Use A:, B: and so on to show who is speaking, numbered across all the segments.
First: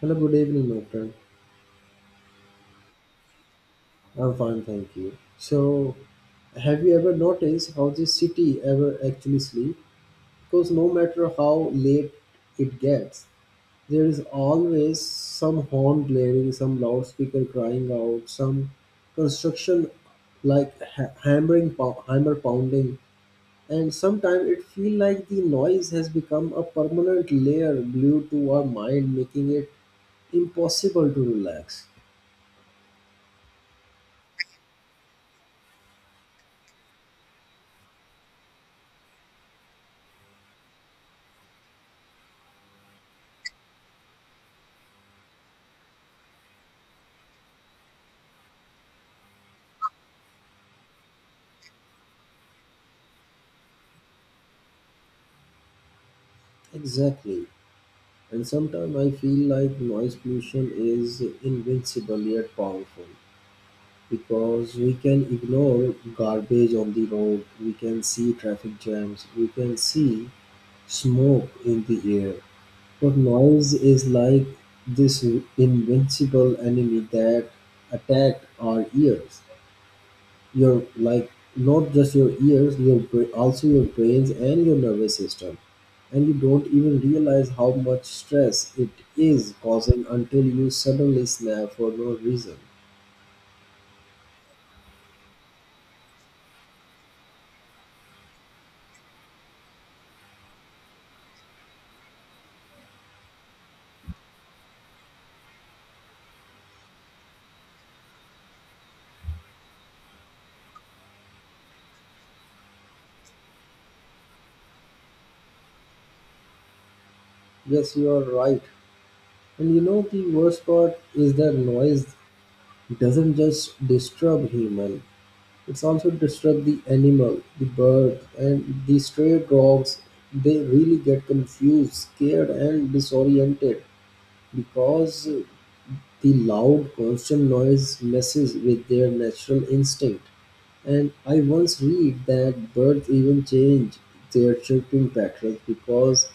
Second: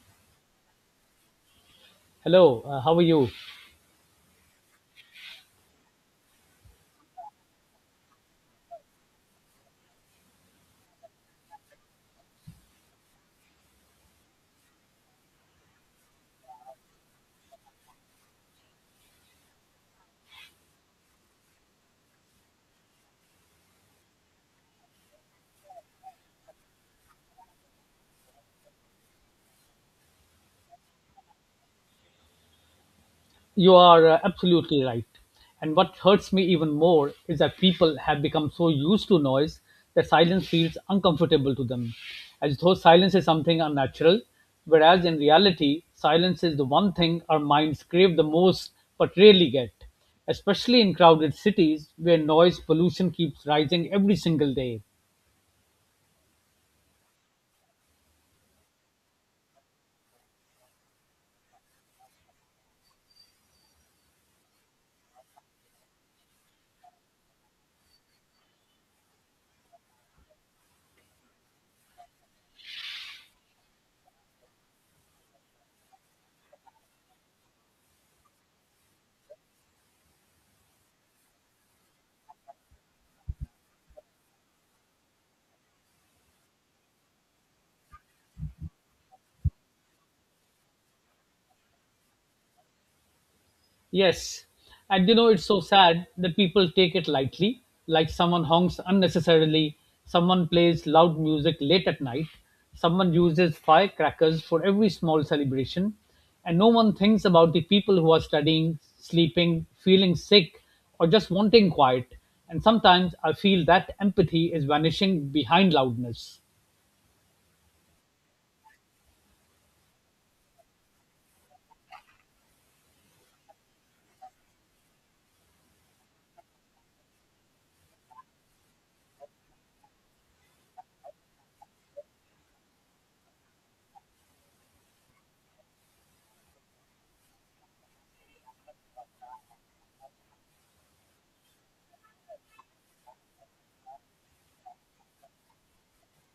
A: Hello, good evening, my friend.
B: Hello, how are you?
A: I'm fine, thank you. So, have you ever noticed how the city ever actually sleep? Because no matter how late it gets, there is always some horn blaring, some loudspeaker crying out, some construction like hammering, hammer pounding, and sometimes it feels like the noise has become a permanent layer glued to our mind, making it impossible to relax.
B: You are absolutely right. And what hurts me even more is that people have become so used to noise that silence feels uncomfortable to them, as though silence is something unnatural, whereas in reality, silence is the one thing our minds crave the most but rarely get, especially in crowded cities where noise pollution keeps rising every single day.
A: Exactly. And sometimes I feel like noise pollution is invincible yet powerful because we can ignore garbage on the road, we can see traffic jams, we can see smoke in the air. But noise is like this invincible enemy that attacked our ears, your like not just your ears, your also your brains and your nervous system, and you don't even realize how much stress it is causing until you suddenly snap for no reason.
B: Yes. And you know, it's so sad that people take it lightly, like someone honks unnecessarily, someone plays loud music late at night, someone uses firecrackers for every small celebration, and no one thinks about the people who are studying, sleeping, feeling sick, or just wanting quiet. And sometimes I feel that empathy is vanishing behind loudness.
A: Yes, you are right. And you know the worst part is that noise doesn't just disturb human, it's also disturb the animal, the bird, and the stray dogs. They really get confused, scared, and disoriented because the loud, constant noise messes with their natural instinct, and I once read that birds even change their chirping patterns because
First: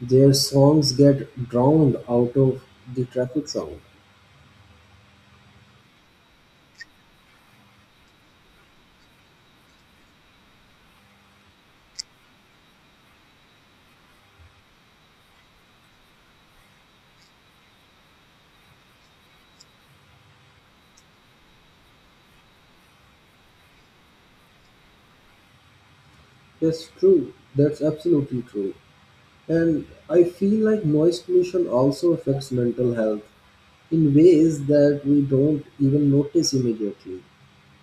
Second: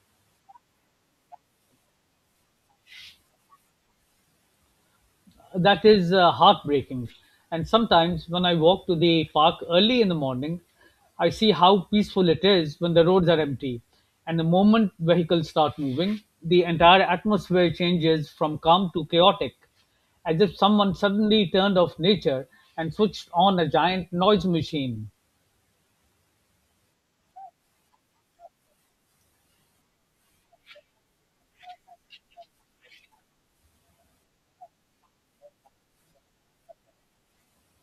A: their songs get drowned out of the traffic sound.
B: That is heartbreaking. And sometimes when I walk to the park early in the morning, I see how peaceful it is when the roads are empty. And the moment vehicles start moving, the entire atmosphere changes from calm to chaotic, as if someone suddenly turned off nature and switched on a giant noise machine.
A: That's true. That's absolutely true. And I feel like noise pollution also affects mental health in ways that we don't even notice immediately.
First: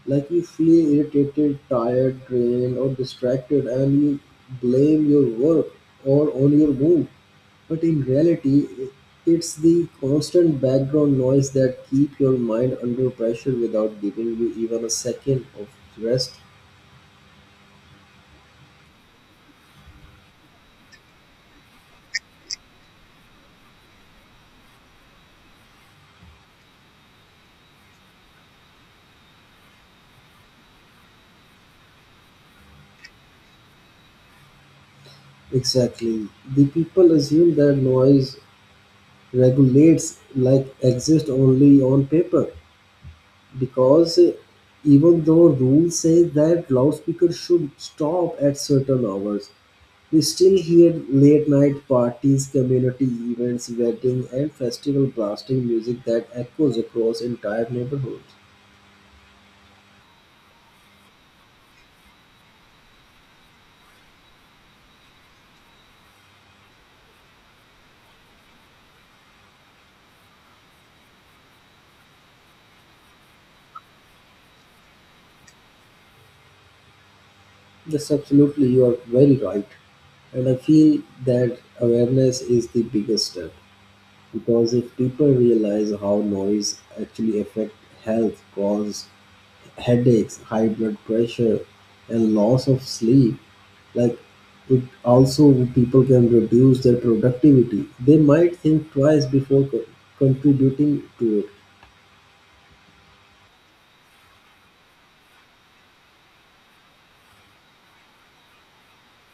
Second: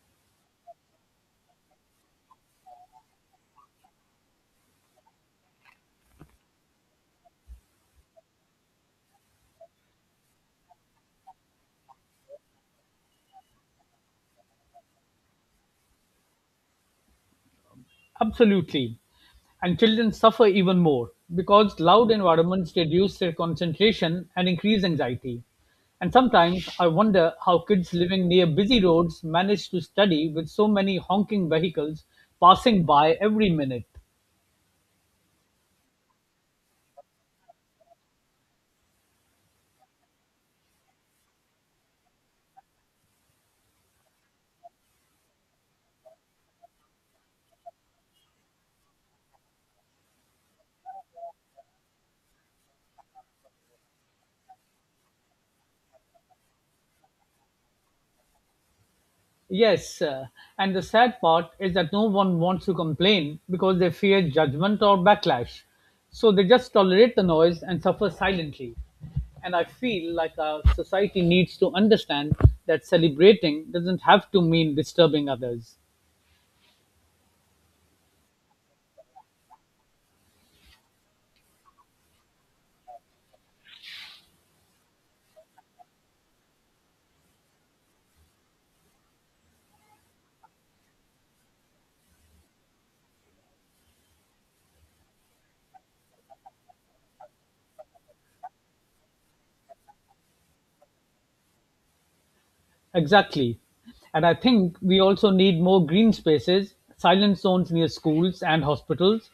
A: Like you feel irritated, tired, drained, or distracted, and you blame your work or on your mood. But in reality, it's the constant background noise that keep your mind under pressure without giving you even a second of rest.
B: Absolutely. And children suffer even more because loud environments reduce their concentration and increase anxiety. And sometimes I wonder how kids living near busy roads manage to study with so many honking vehicles passing by every minute.
A: Exactly. The people assume that noise regulates like exist only on paper because even though rules say that loudspeakers should stop at certain hours, we still hear late night parties, community events, weddings, and festival blasting music that echoes across entire neighborhoods.
B: Yes, and the sad part is that no one wants to complain because they fear judgment or backlash. So they just tolerate the noise and suffer silently. And I feel like our society needs to understand that celebrating doesn't have to mean disturbing others.
A: Yes, absolutely, you are very right. And I feel that awareness is the biggest step because if people realize how noise actually affects health, causes headaches, high blood pressure, and loss of sleep. Like it also, people can reduce their productivity. They might think twice before contributing to it.
B: Exactly. And I think we also need more green spaces, silent zones near schools and hospitals,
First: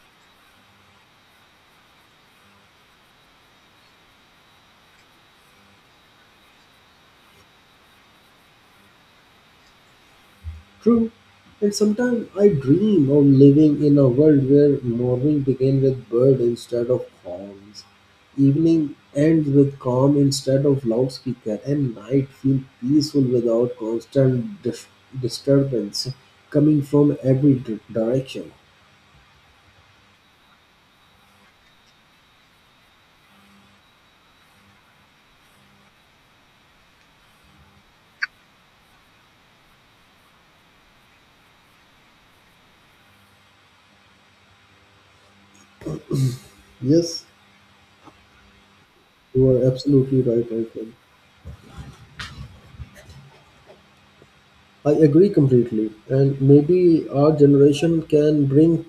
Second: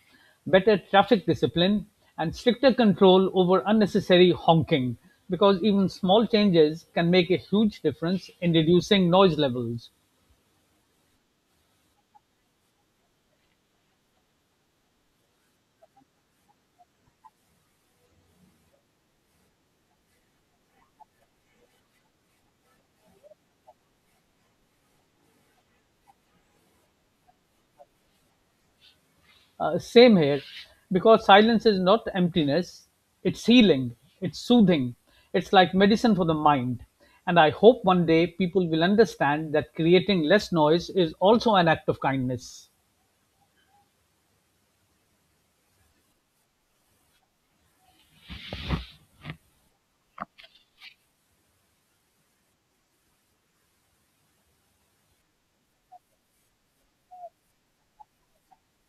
B: better traffic discipline, and stricter control over unnecessary honking because even small changes can make a huge difference in reducing noise levels.
A: True. And sometimes I dream of living in a world where morning begins with bird instead of horns, evening ends with calm instead of loudspeaker, and night feel peaceful without constant disturbance coming from every direction.
B: Same here, because silence is not emptiness, it's healing, it's soothing, it's like medicine for the mind. And I hope one day people will understand that creating less noise is also an act of kindness.
A: Yes, you are absolutely right, Michael. I agree completely. And maybe our generation can bring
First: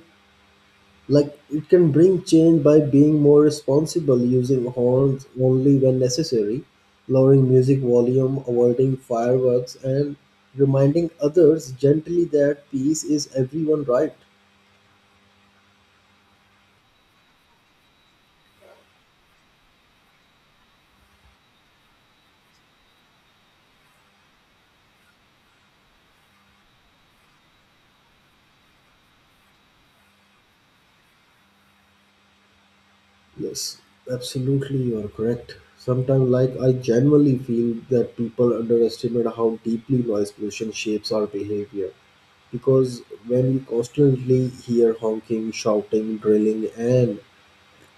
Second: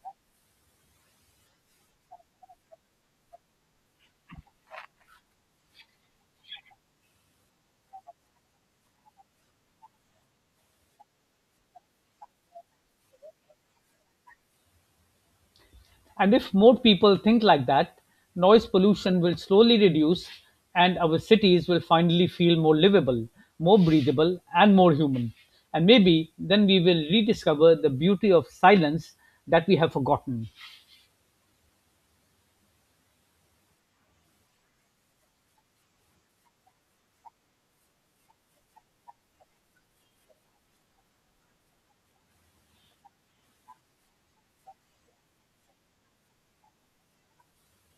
A: like it can bring change by being more responsible, using horns only when necessary, lowering music volume, avoiding fireworks, and reminding others gently that peace is everyone right.
B: And if more people think like that, noise pollution will slowly reduce and our cities will finally feel more livable, more breathable, and more human. And maybe then we will rediscover the beauty of silence that we have forgotten.
A: Yes, absolutely, you are correct. Sometimes, like, I genuinely feel that people underestimate how deeply noise pollution shapes our behavior. Because when we constantly hear honking, shouting, drilling, and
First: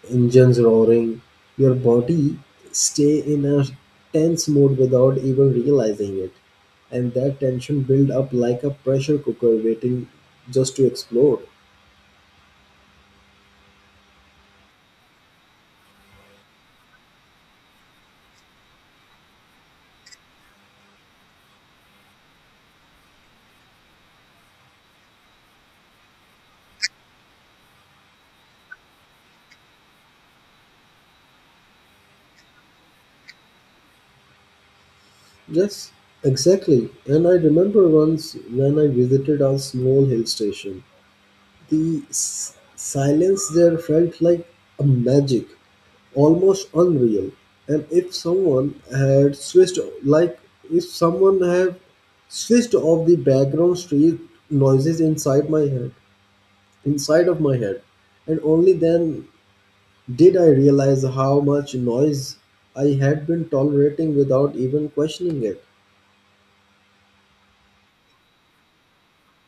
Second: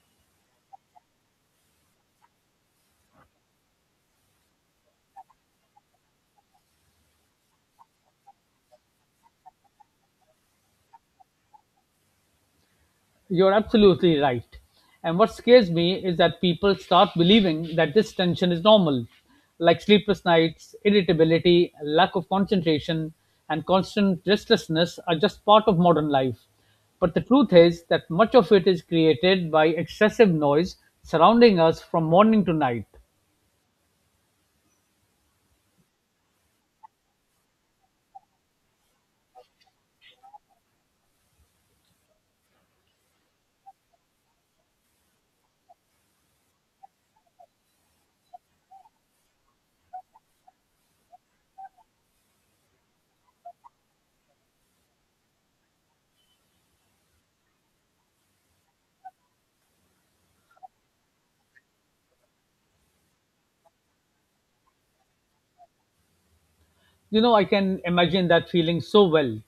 A: engines roaring, your body stay in a tense mode without even realizing it, and that tension build up like a pressure cooker waiting just to explode.
B: You're absolutely right. And what scares me is that people start believing that this tension is normal, like sleepless nights, irritability, lack of concentration, and constant restlessness are just part of modern life. But the truth is that much of it is created by excessive noise surrounding us from morning to night.
A: Yes, exactly. And I remember once when I visited a small hill station, the silence there felt like a magic, almost unreal. And if someone had switched, like if someone had switched off the background street noises inside my head, inside of my head, and only then did I realize how much noise I had been tolerating without even questioning it.
B: You know, I can imagine that feeling so well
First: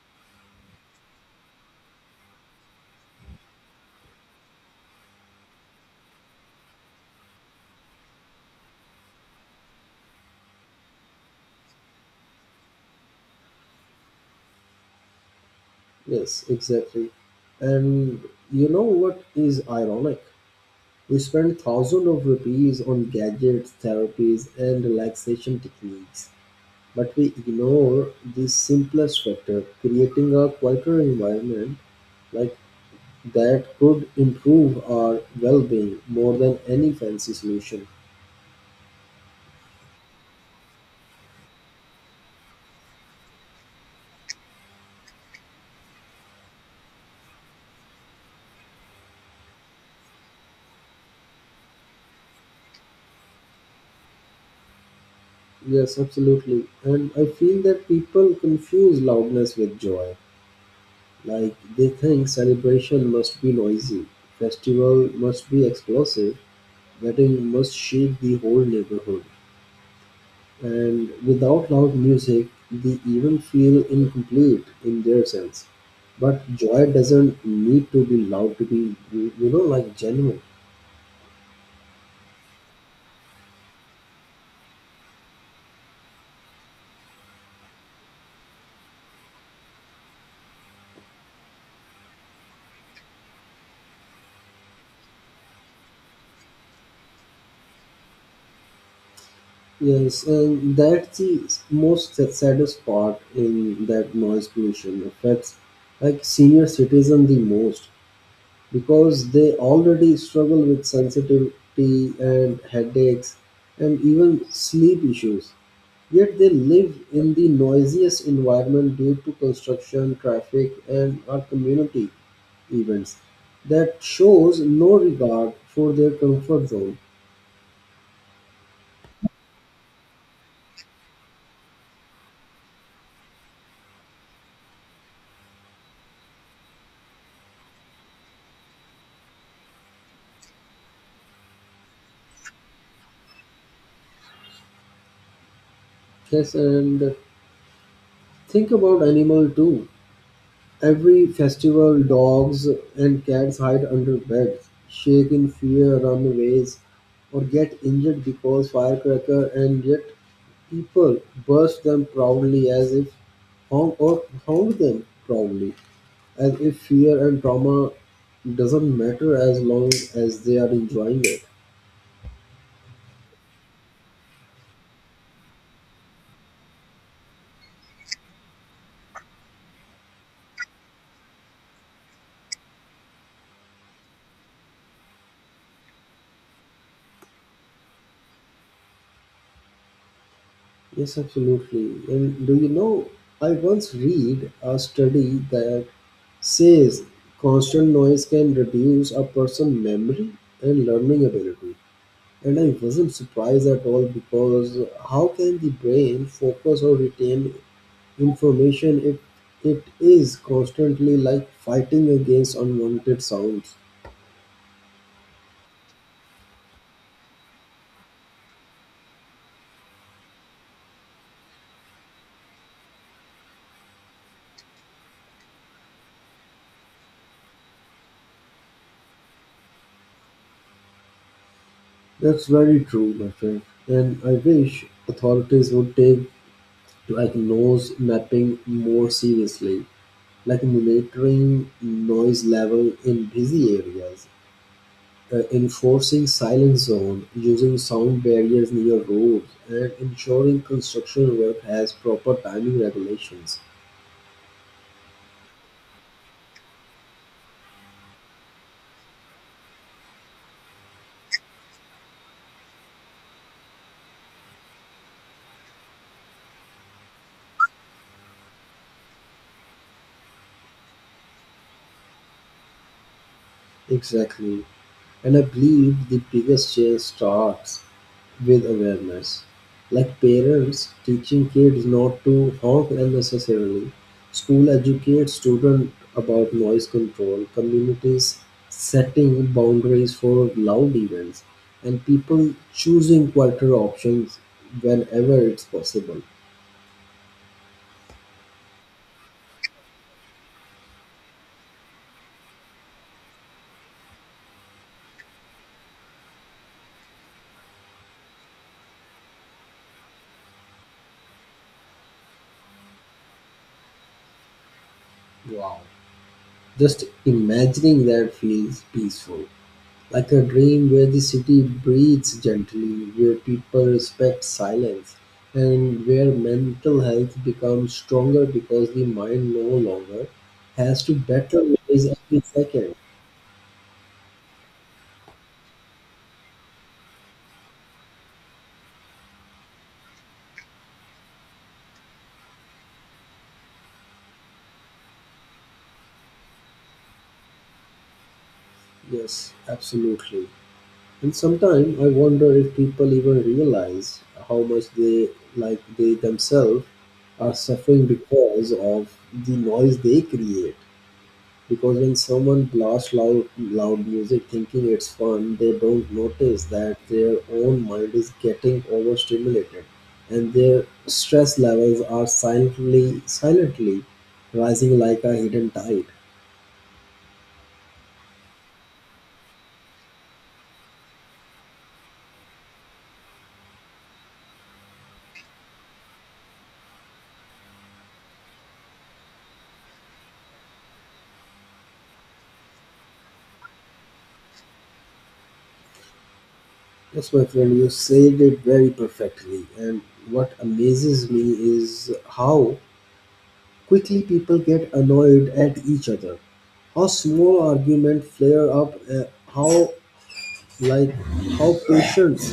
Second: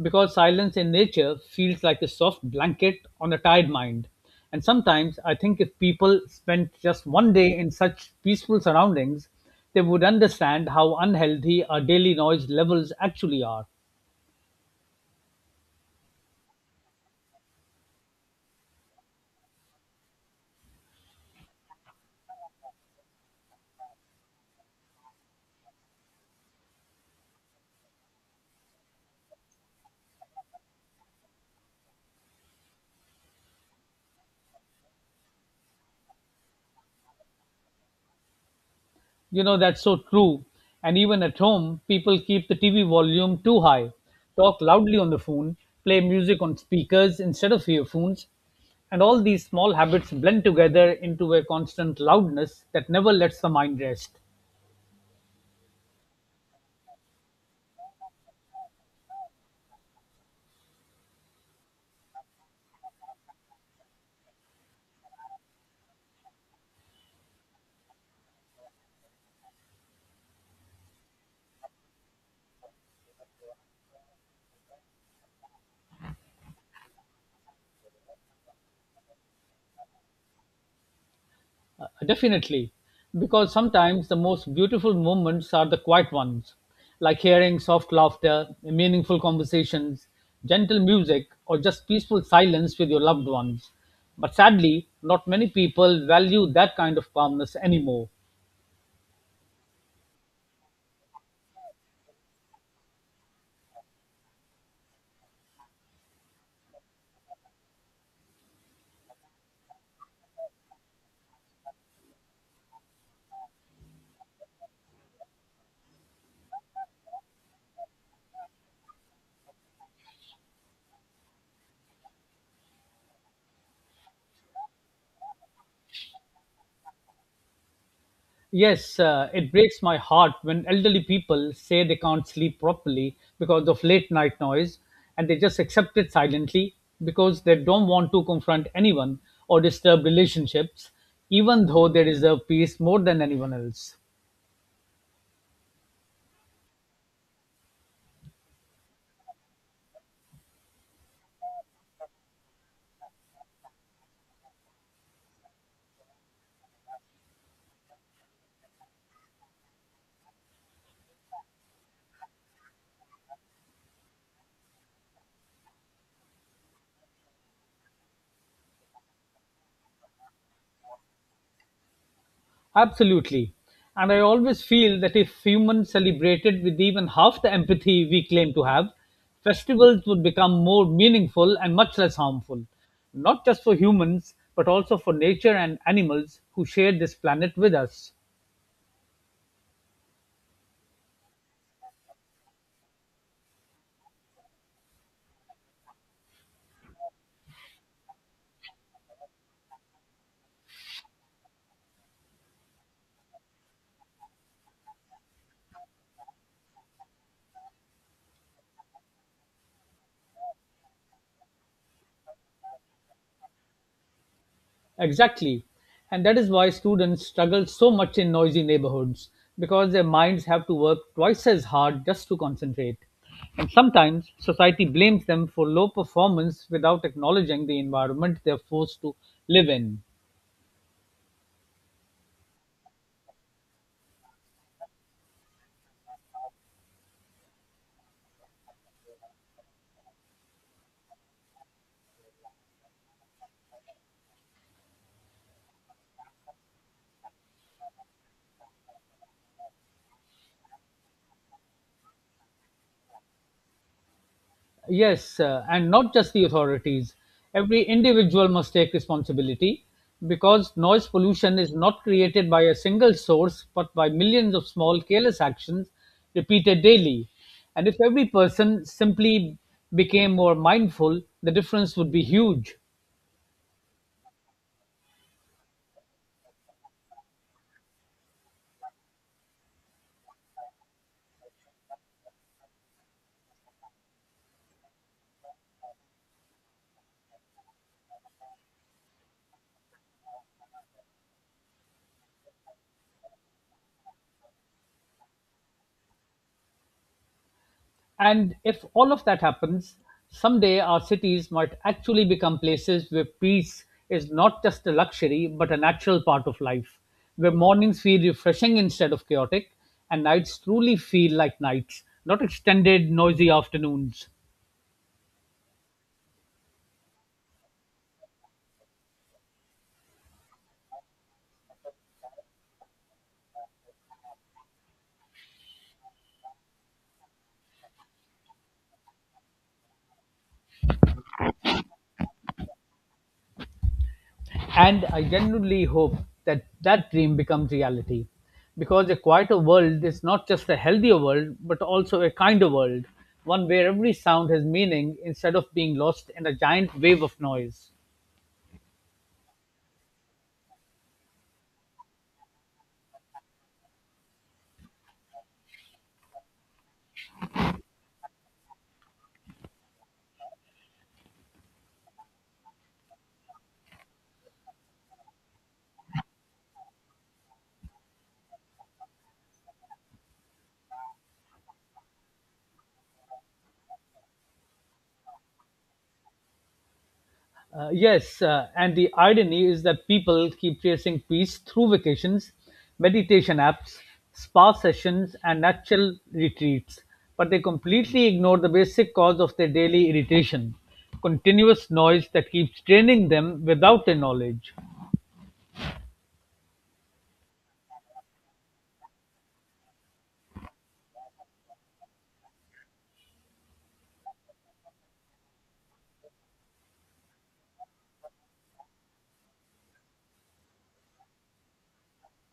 B: because silence in nature feels like a soft blanket on a tired mind. And sometimes I think if people spent just one day in such peaceful surroundings, they would understand how unhealthy our daily noise levels actually are.
A: Yes, exactly. And you know what is ironic? We spend thousands of rupees on gadgets, therapies, and relaxation techniques, but we ignore the simplest factor, creating a quieter environment, like that could improve our well-being more than any fancy solution.
B: You know, that's so true. And even at home, people keep the TV volume too high, talk loudly on the phone, play music on speakers instead of earphones. And all these small habits blend together into a constant loudness that never lets the mind rest.
A: Yes, absolutely. And I feel that people confuse loudness with joy. Like they think celebration must be noisy, festival must be explosive, wedding must shake the whole neighborhood. And without loud music, they even feel incomplete in their sense. But joy doesn't need to be loud to be, you know, like genuine.
B: Definitely, because sometimes the most beautiful moments are the quiet ones, like hearing soft laughter, meaningful conversations, gentle music, or just peaceful silence with your loved ones. But sadly, not many people value that kind of calmness anymore.
A: Yes, and that's the most saddest part in that noise pollution affects like senior citizens the most because they already struggle with sensitivity and headaches and even sleep issues. Yet they live in the noisiest environment due to construction, traffic, and our community events that shows no regard for their comfort zone.
B: Yes, it breaks my heart when elderly people say they can't sleep properly because of late night noise and they just accept it silently because they don't want to confront anyone or disturb relationships, even though they deserve peace more than anyone else.
A: Yes, and think about animal too. Every festival, dogs and cats hide under beds, shake in fear, run away, or get injured because firecracker, and yet people burst them proudly as if hound or hound them proudly, as if fear and trauma doesn't matter as long as they are enjoying it.
B: Absolutely. And I always feel that if humans celebrated with even half the empathy we claim to have, festivals would become more meaningful and much less harmful, not just for humans, but also for nature and animals who share this planet with us.
A: Yes, absolutely. And do you know, I once read a study that says constant noise can reduce a person's memory and learning ability. And I wasn't surprised at all because how can the brain focus or retain information if it is constantly like fighting against unwanted sounds?
B: Exactly. And that is why students struggle so much in noisy neighborhoods because their minds have to work twice as hard just to concentrate. And sometimes society blames them for low performance without acknowledging the environment they're forced to live in.
A: That's very true, my friend. And I wish authorities would take like noise mapping more seriously, like monitoring noise level in busy areas, enforcing silent zone, using sound barriers near roads, and ensuring construction work has proper timing regulations.
B: Yes, and not just the authorities. Every individual must take responsibility because noise pollution is not created by a single source but by millions of small careless actions repeated daily. And if every person simply became more mindful, the difference would be huge.
A: Exactly. And I believe the biggest change starts with awareness. Like parents teaching kids not to honk unnecessarily, school educates students about noise control, communities setting boundaries for loud events, and people choosing quieter options whenever it's possible.
B: And if all of that happens, someday our cities might actually become places where peace is not just a luxury, but a natural part of life, where mornings feel refreshing instead of chaotic, and nights truly feel like nights, not extended, noisy afternoons.
A: Wow. Just imagining that feels peaceful. Like a dream where the city breathes gently, where people respect silence, and where mental health becomes stronger because the mind no longer has to battle with every second.
B: And I genuinely hope that that dream becomes reality. Because a quieter world is not just a healthier world, but also a kinder world, one where every sound has meaning instead of being lost in a giant wave of noise.
A: Yes, absolutely. And sometimes I wonder if people even realize how much they, like they themselves, are suffering because of the noise they create. Because when someone blasts loud music thinking it's fun, they don't notice that their own mind is getting overstimulated and their stress levels are silently rising like a hidden tide.
B: Yes, and the irony is that people keep chasing peace through vacations, meditation apps, spa sessions, and natural retreats, but they completely ignore the basic cause of their daily irritation continuous noise that keeps draining them without their knowledge.
A: Yes, my friend, you said it very perfectly. And what amazes me is how quickly people get annoyed at each other, how small arguments flare up, how, like, how patience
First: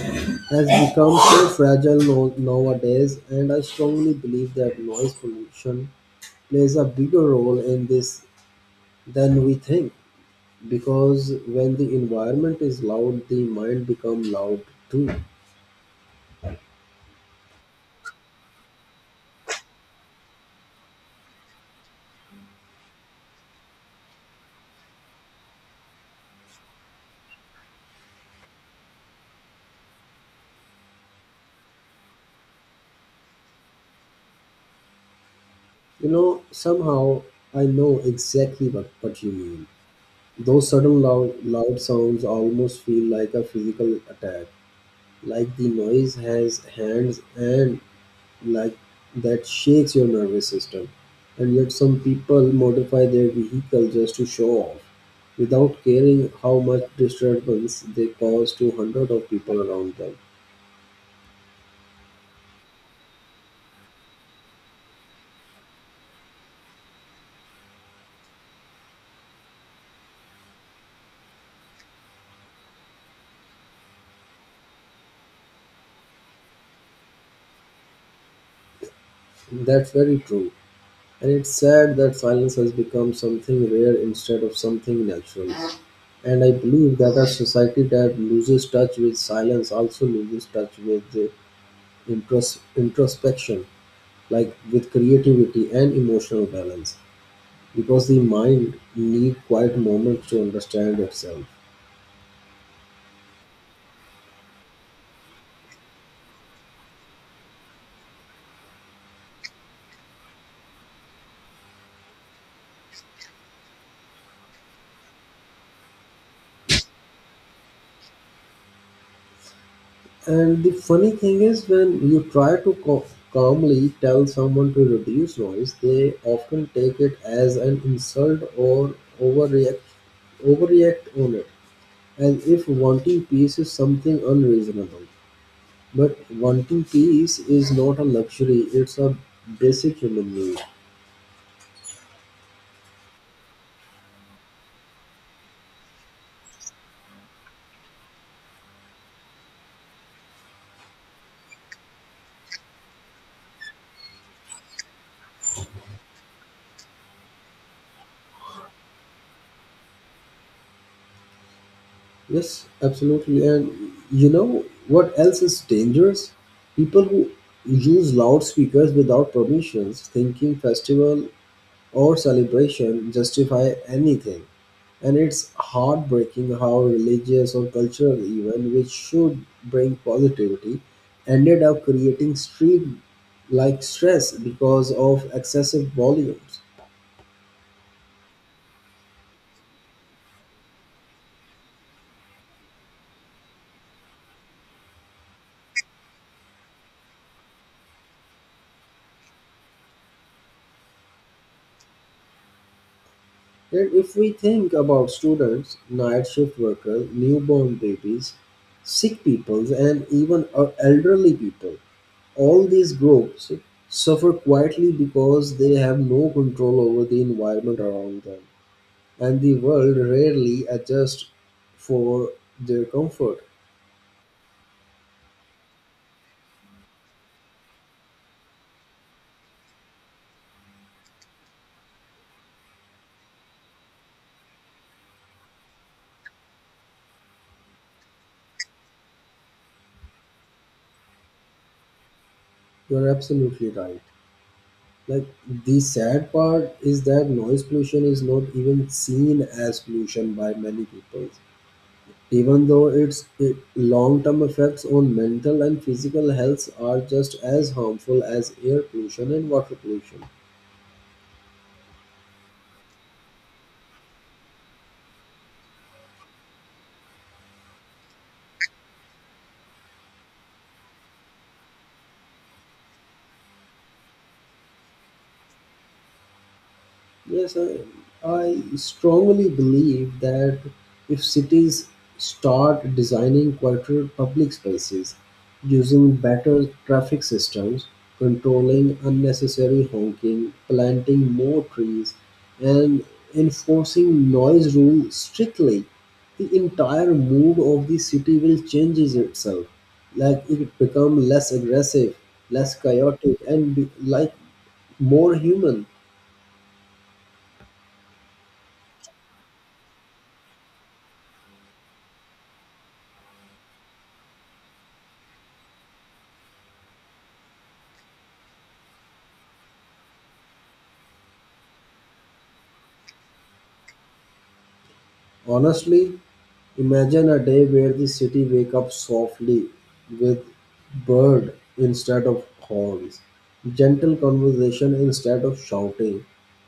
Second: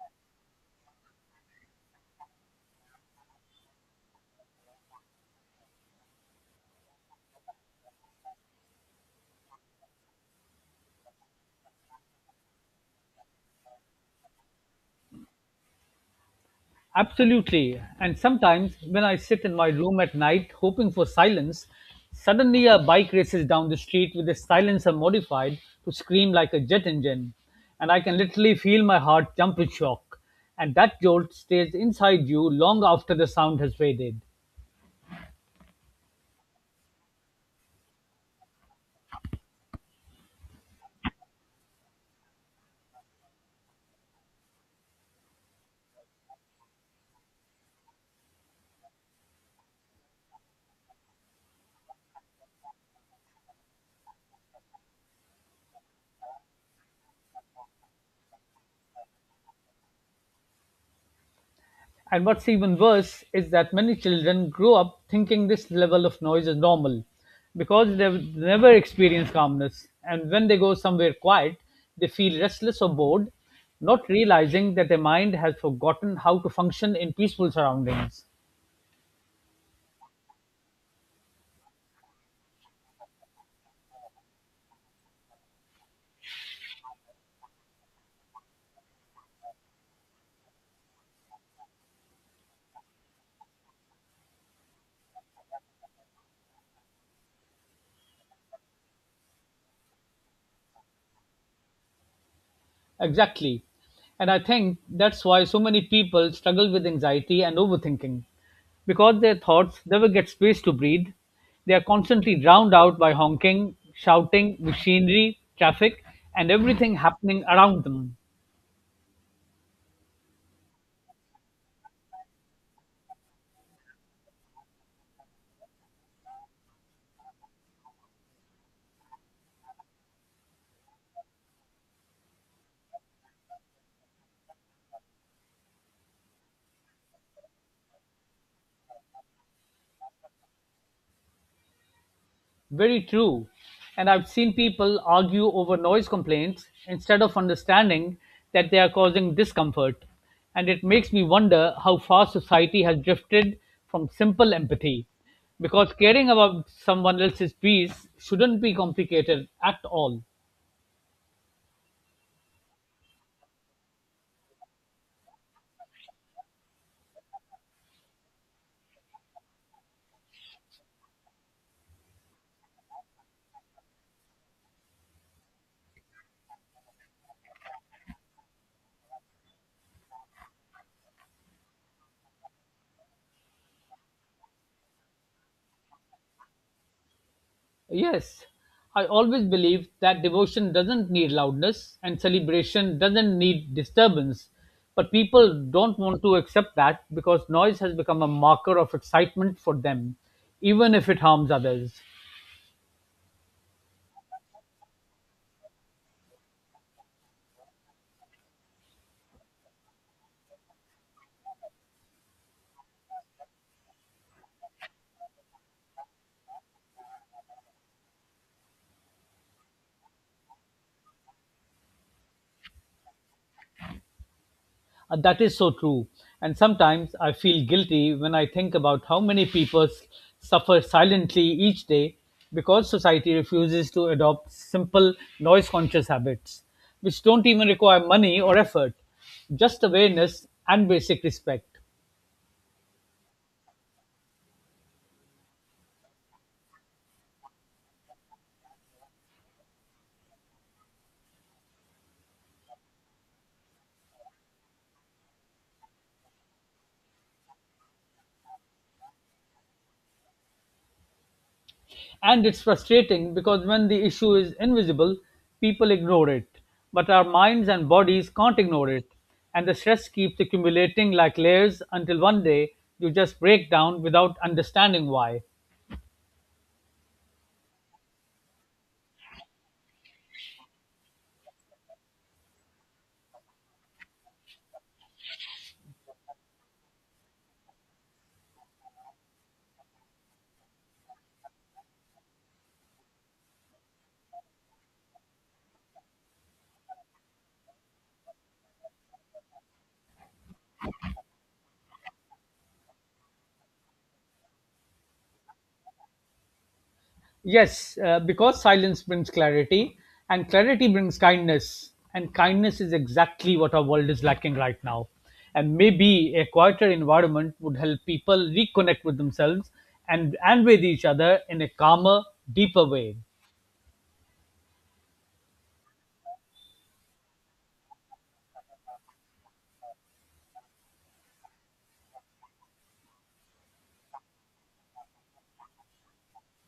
A: has become so fragile nowadays, and I strongly believe that noise pollution plays a bigger role in this than we think. Because when the environment is loud, the mind becomes loud too.
B: Absolutely. And sometimes when I sit in my room at night hoping for silence, suddenly a bike races down the street with a silencer modified to scream like a jet engine. And I can literally feel my heart jump with shock. And that jolt stays inside you long after the sound has faded.
A: You know, somehow I know exactly what you mean. Those sudden loud sounds almost feel like a physical attack, like the noise has hands and like that shakes your nervous system. And yet, some people modify their vehicle just to show off without caring how much disturbance they cause to hundreds of people around them.
B: And what's even worse is that many children grow up thinking this level of noise is normal because they've never experienced calmness. And when they go somewhere quiet, they feel restless or bored, not realizing that their mind has forgotten how to function in peaceful surroundings.
A: That's very true. And it's sad that silence has become something rare instead of something natural. And I believe that a society that loses touch with silence also loses touch with the introspection, like with creativity and emotional balance, because the mind need quiet moments to understand itself.
B: Exactly. And I think that's why so many people struggle with anxiety and overthinking. Because their thoughts never get space to breathe, they are constantly drowned out by honking, shouting, machinery, traffic, and everything happening around them.
A: And the funny thing is, when you try to calmly tell someone to reduce noise, they often take it as an insult or overreact overreact on it, as if wanting peace is something unreasonable. But wanting peace is not a luxury, it's a basic human need.
B: Very true. And I've seen people argue over noise complaints instead of understanding that they are causing discomfort. And it makes me wonder how far society has drifted from simple empathy. Because caring about someone else's peace shouldn't be complicated at all.
A: Yes, absolutely. And you know what else is dangerous? People who use loudspeakers without permissions, thinking festival or celebration justify anything. And it's heartbreaking how religious or cultural event, which should bring positivity, ended up creating street like stress because of excessive volumes.
B: Yes, I always believe that devotion doesn't need loudness and celebration doesn't need disturbance. But people don't want to accept that because noise has become a marker of excitement for them, even if it harms others.
A: And if we think about students, night shift workers, newborn babies, sick peoples, and even elderly people, all these groups suffer quietly because they have no control over the environment around them, and the world rarely adjusts for their comfort.
B: That is so true. And sometimes I feel guilty when I think about how many people suffer silently each day because society refuses to adopt simple noise conscious habits, which don't even require money or effort, just awareness and basic respect.
A: You're absolutely right. Like the sad part is that noise pollution is not even seen as pollution by many people even though its long-term effects on mental and physical health are just as harmful as air pollution and water pollution.
B: And it's frustrating because when the issue is invisible, people ignore it. But our minds and bodies can't ignore it. And the stress keeps accumulating like layers until one day you just break down without understanding why.
A: Yes, I strongly believe that if cities start designing quieter public spaces, using better traffic systems, controlling unnecessary honking, planting more trees, and enforcing noise rules strictly, the entire mood of the city will changes itself. Like it become less aggressive, less chaotic, and be, like more human.
B: Yes, because silence brings clarity, and clarity brings kindness. And kindness is exactly what our world is lacking right now. And maybe a quieter environment would help people reconnect with themselves and with each other in a calmer, deeper way.
A: Honestly, imagine a day where the city wake up softly with bird instead of horns, gentle conversation instead of shouting,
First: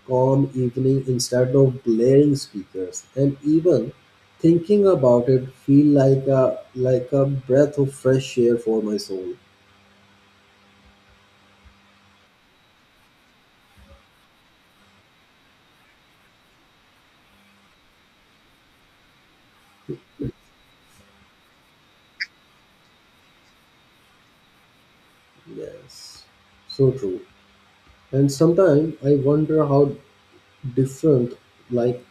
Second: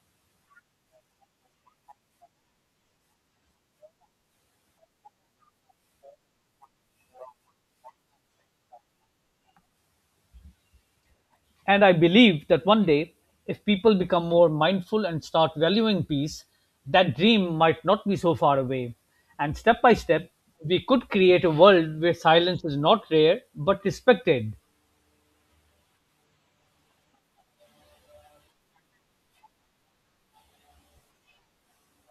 A: calm evening instead of blaring speakers, and even thinking about it feel like a breath of fresh air for my soul.
B: And I believe that one day, if people become more mindful and start valuing peace, that dream might not be so far away. And step by step, we could create a world where silence is not rare but respected.
A: Yes. So true. And sometimes I wonder how different, like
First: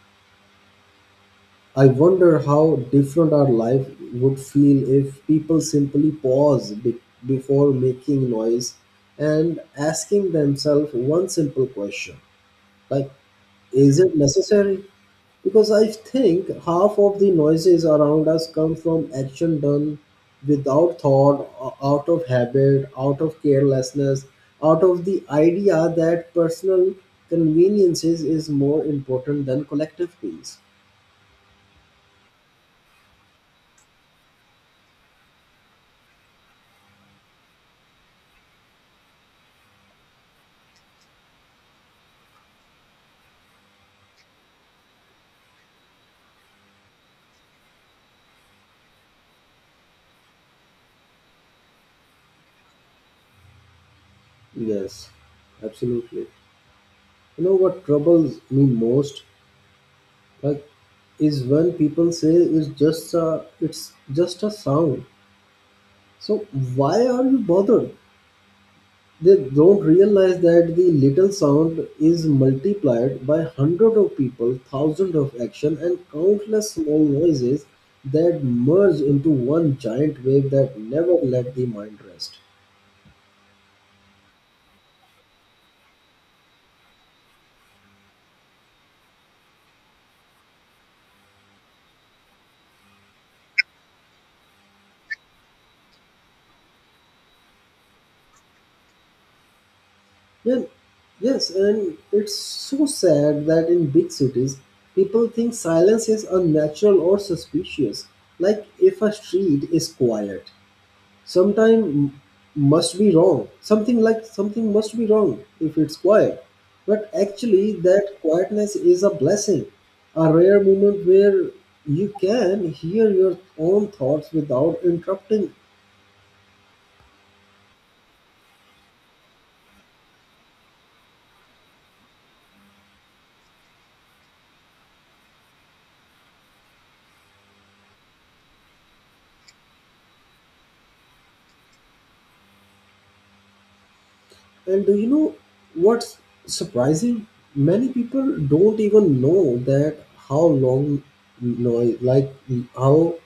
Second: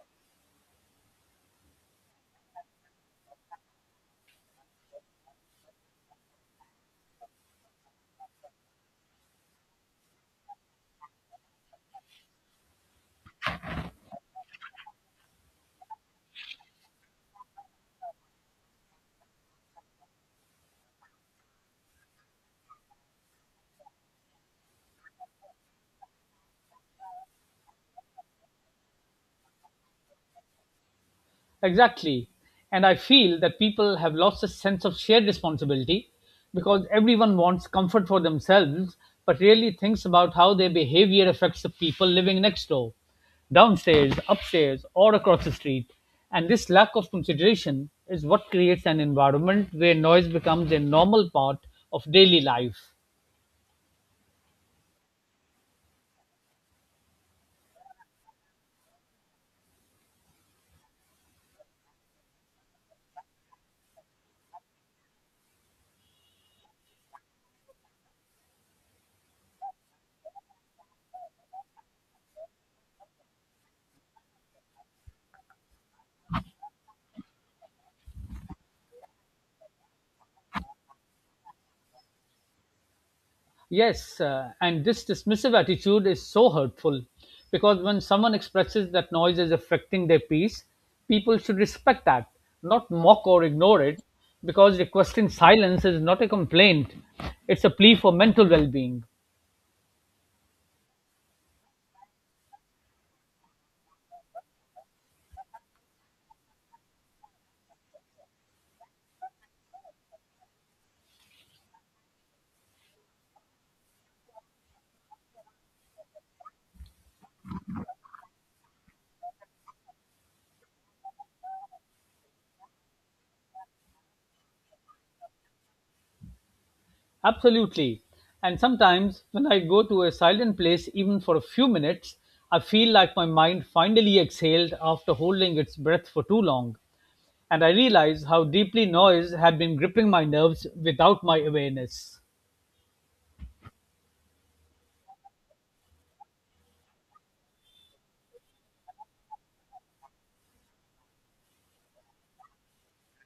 A: I wonder how different our life would feel if people simply pause before making noise and asking themselves one simple question, like, is it necessary? Because I think half of the noises around us come from action done without thought, out of habit, out of carelessness, out of the idea that personal conveniences is more important than collective peace.
B: Exactly. And I feel that people have lost a sense of shared responsibility because everyone wants comfort for themselves but really thinks about how their behavior affects the people living next door, downstairs, upstairs, or across the street. And this lack of consideration is what creates an environment where noise becomes a normal part of daily life.
A: Yes, absolutely. You know what troubles me most, like, is when people say it's just a sound. So why are you bothered? They don't realize that the little sound is multiplied by hundred of people, thousands of action, and countless small noises that merge into one giant wave that never let the mind rest.
B: Yes, and this dismissive attitude is so hurtful because when someone expresses that noise is affecting their peace, people should respect that, not mock or ignore it, because requesting silence is not a complaint, it's a plea for mental well being.
A: Yeah, yes, and it's so sad that in big cities, people think silence is unnatural or suspicious. Like if a street is quiet, sometime must be wrong. Something like something must be wrong if it's quiet. But actually, that quietness is a blessing, a rare moment where you can hear your own thoughts without interrupting.
B: Absolutely. And sometimes when I go to a silent place, even for a few minutes, I feel like my mind finally exhaled after holding its breath for too long. And I realized how deeply noise had been gripping my nerves without my awareness.
A: And do you know what's surprising? Many people don't even know that how long noise, like how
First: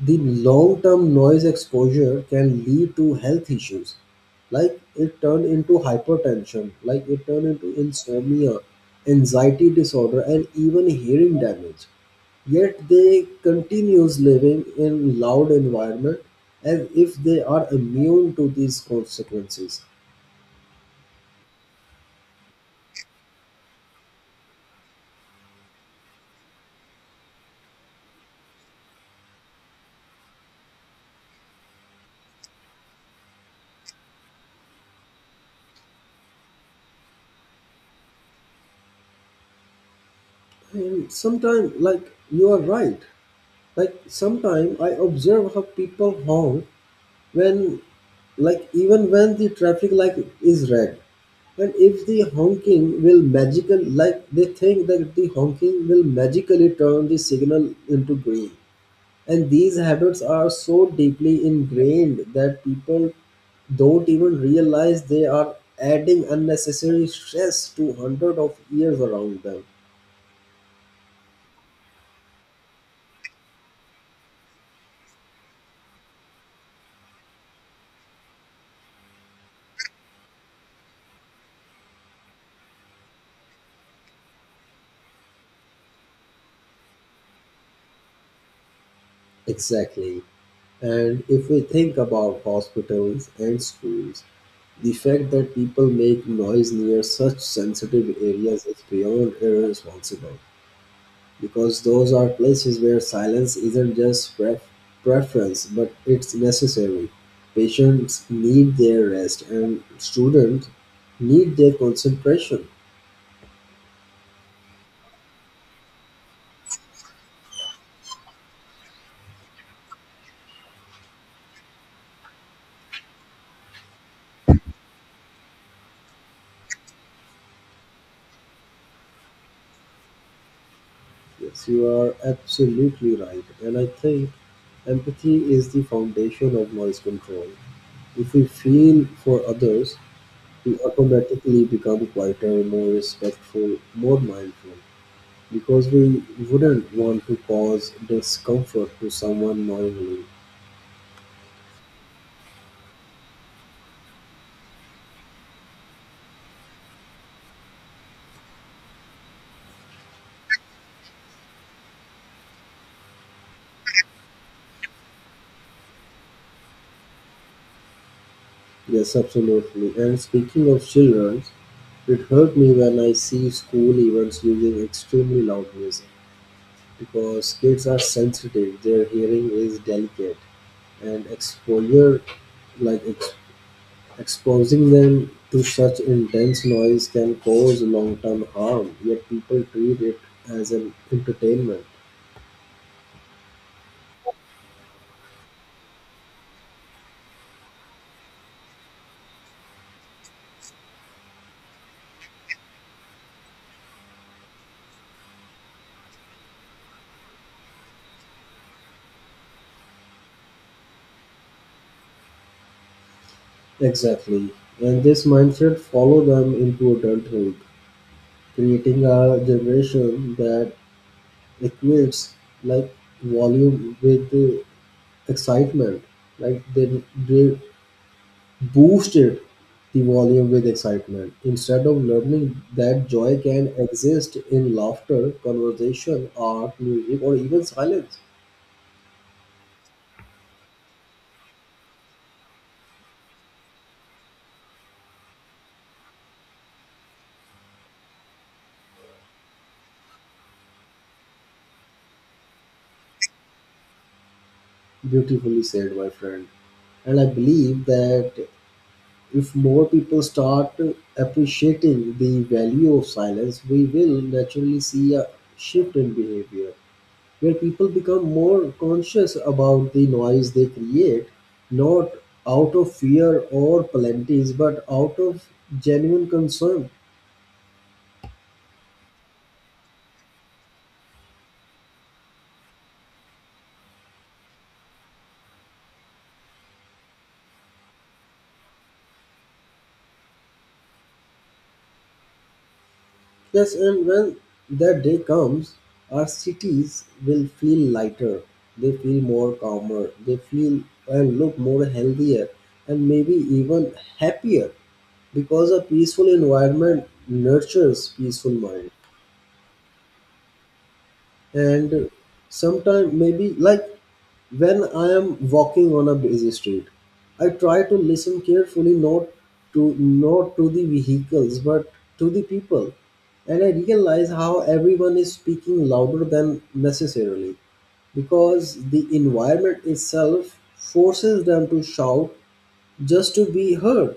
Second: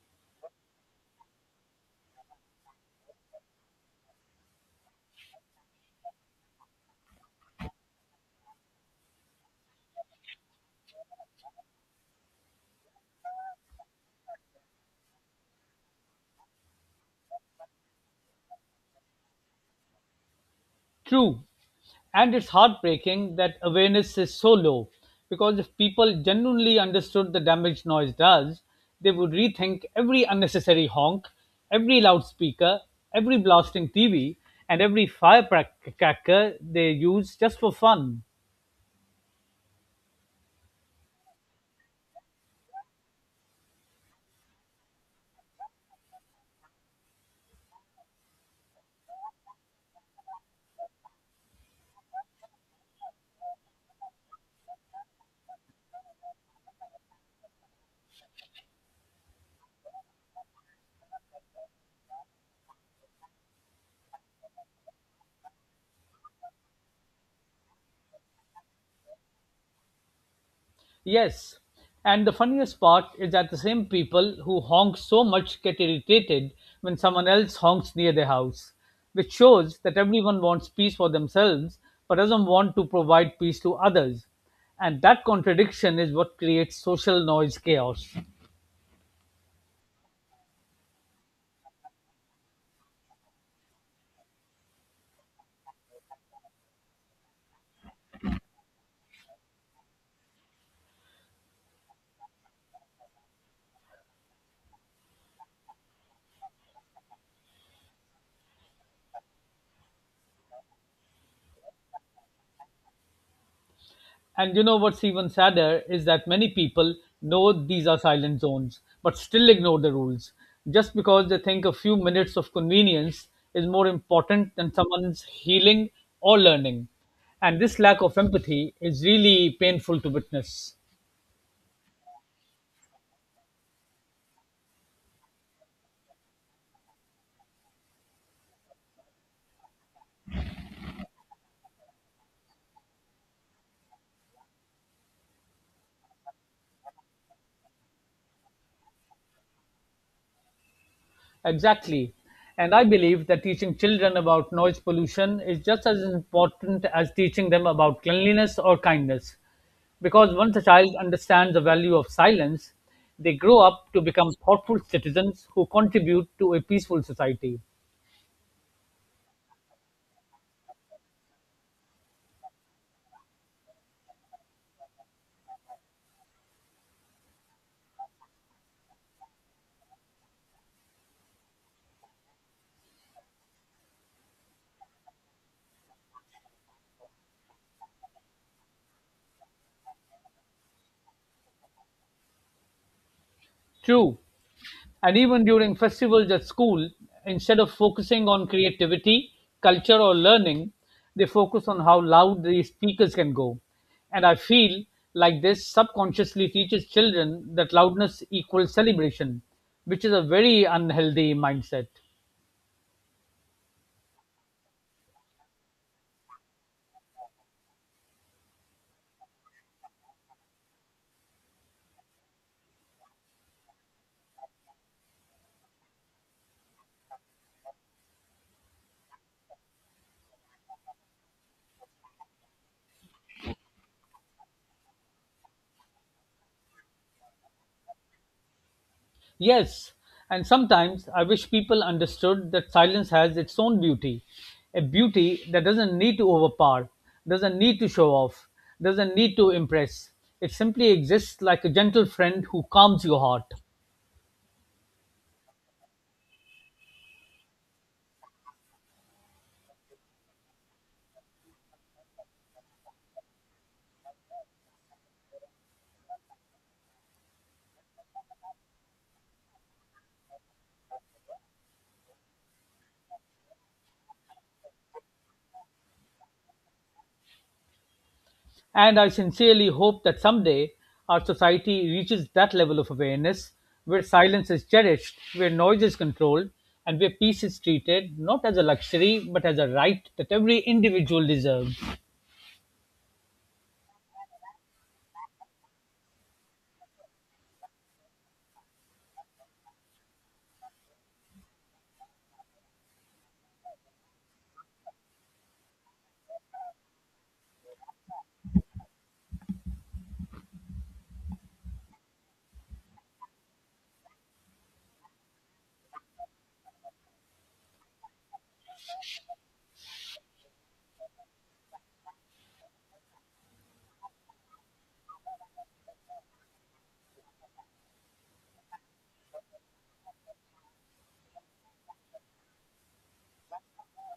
A: the long-term noise exposure can lead to health issues. Like it turned into hypertension, like it turned into insomnia, anxiety disorder, and even hearing damage. Yet they continues living in loud environment as if they are immune to these consequences.
B: True, and it's heartbreaking that awareness is so low because if people genuinely understood the damage noise does, they would rethink every unnecessary honk, every loudspeaker, every blasting TV, and every firecracker they use just for fun.
A: And sometimes, like you are right. Like sometimes I observe how people honk when, like even when the traffic light is red, and if the honking will magical, like they think that the honking will magically turn the signal into green. And these habits are so deeply ingrained that people don't even realize they are adding unnecessary stress to hundreds of years around them.
B: Yes, and the funniest part is that the same people who honk so much get irritated when someone else honks near their house, which shows that everyone wants peace for themselves but doesn't want to provide peace to others. And that contradiction is what creates social noise chaos.
A: Exactly. And if we think about hospitals and schools, the fact that people make noise near such sensitive areas is beyond irresponsible because those are places where silence isn't just preference but it's necessary. Patients need their rest and students need their concentration.
B: And you know what's even sadder is that many people know these are silent zones, but still ignore the rules just because they think a few minutes of convenience is more important than someone's healing or learning. And this lack of empathy is really painful to witness.
A: Yes, you are absolutely right. And I think empathy is the foundation of noise control. If we feel for others, we automatically become quieter, more respectful, more mindful, because we wouldn't want to cause discomfort to someone knowingly.
B: Exactly. And I believe that teaching children about noise pollution is just as important as teaching them about cleanliness or kindness. Because once a child understands the value of silence, they grow up to become thoughtful citizens who contribute to a peaceful society.
A: Yes, absolutely. And speaking of children, it hurt me when I see school events using extremely loud music because kids are sensitive, their hearing is delicate, and exposure like Exposing them to such intense noise can cause long-term harm, yet people treat it as an entertainment.
B: True. And even during festivals at school, instead of focusing on creativity, culture, or learning, they focus on how loud the speakers can go. And I feel like this subconsciously teaches children that loudness equals celebration, which is a very unhealthy mindset.
A: Exactly. And this mindset follow them into adulthood, creating a generation that equates like volume with the excitement. Like they boosted the volume with excitement. Instead of learning that joy can exist in laughter, conversation, art, music, or even silence.
B: Yes, and sometimes I wish people understood that silence has its own beauty, a beauty that doesn't need to overpower, doesn't need to show off, doesn't need to impress. It simply exists like a gentle friend who calms your heart.
A: Beautifully said, my friend. And I believe that if more people start appreciating the value of silence, we will naturally see a shift in behavior, where people become more conscious about the noise they create, not out of fear or penalties, but out of genuine concern.
B: And I sincerely hope that someday our society reaches that level of awareness where silence is cherished, where noise is controlled, and where peace is treated not as a luxury but as a right that every individual deserves.
A: Yes, and when that day comes, our cities will feel lighter, they feel more calmer, they feel and look more healthier, and maybe even happier because a peaceful environment nurtures peaceful mind. And sometime maybe like when I am walking on a busy street, I try to listen carefully not to the vehicles but to the people, and I realize how everyone is speaking louder than necessarily because the environment itself forces them to shout just to be heard,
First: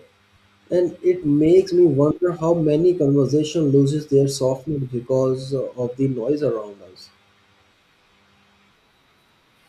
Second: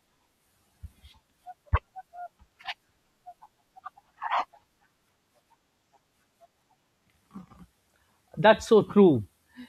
A: and it makes me wonder how many conversation loses their softness because of the noise around us.
B: That's so true.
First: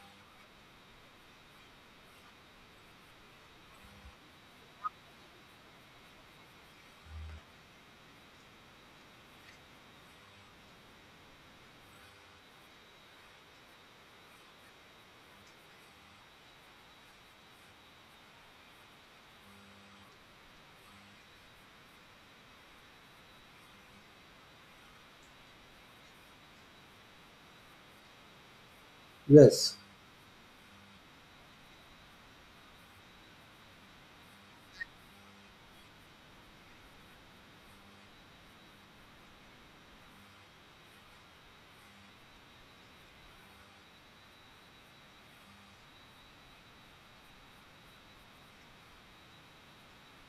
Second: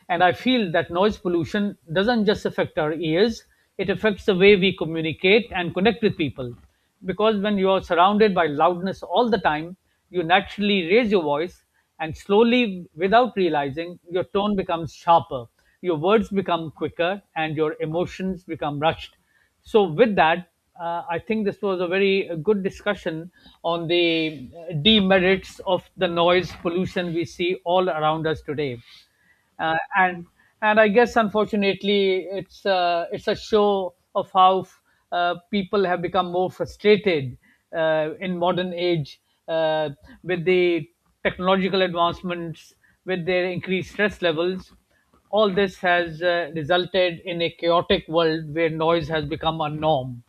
B: And I feel that noise pollution doesn't just affect our ears, it affects the way we communicate and connect with people. Because when you are surrounded by loudness all the time, you naturally raise your voice, and slowly, without realizing, your tone becomes sharper, your words become quicker, and your emotions become rushed. So, with that, I think this was a very good discussion on the demerits of the noise pollution we see all around us today,
A: Yes.
B: uh, and and I guess unfortunately it's a show of how people have become more frustrated in modern age uh, with the technological advancements, with their increased stress levels all this has resulted in a chaotic world where noise has become a norm.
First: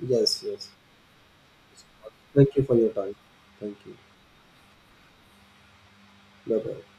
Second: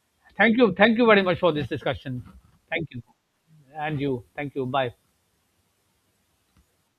A: Yes,
B: Thank
A: yes.
B: you. Thank you very much for this discussion.
A: Thank you for
B: Thank
A: your
B: you.
A: time. Thank you.
B: And you. Thank you. Bye.
A: Bye bye.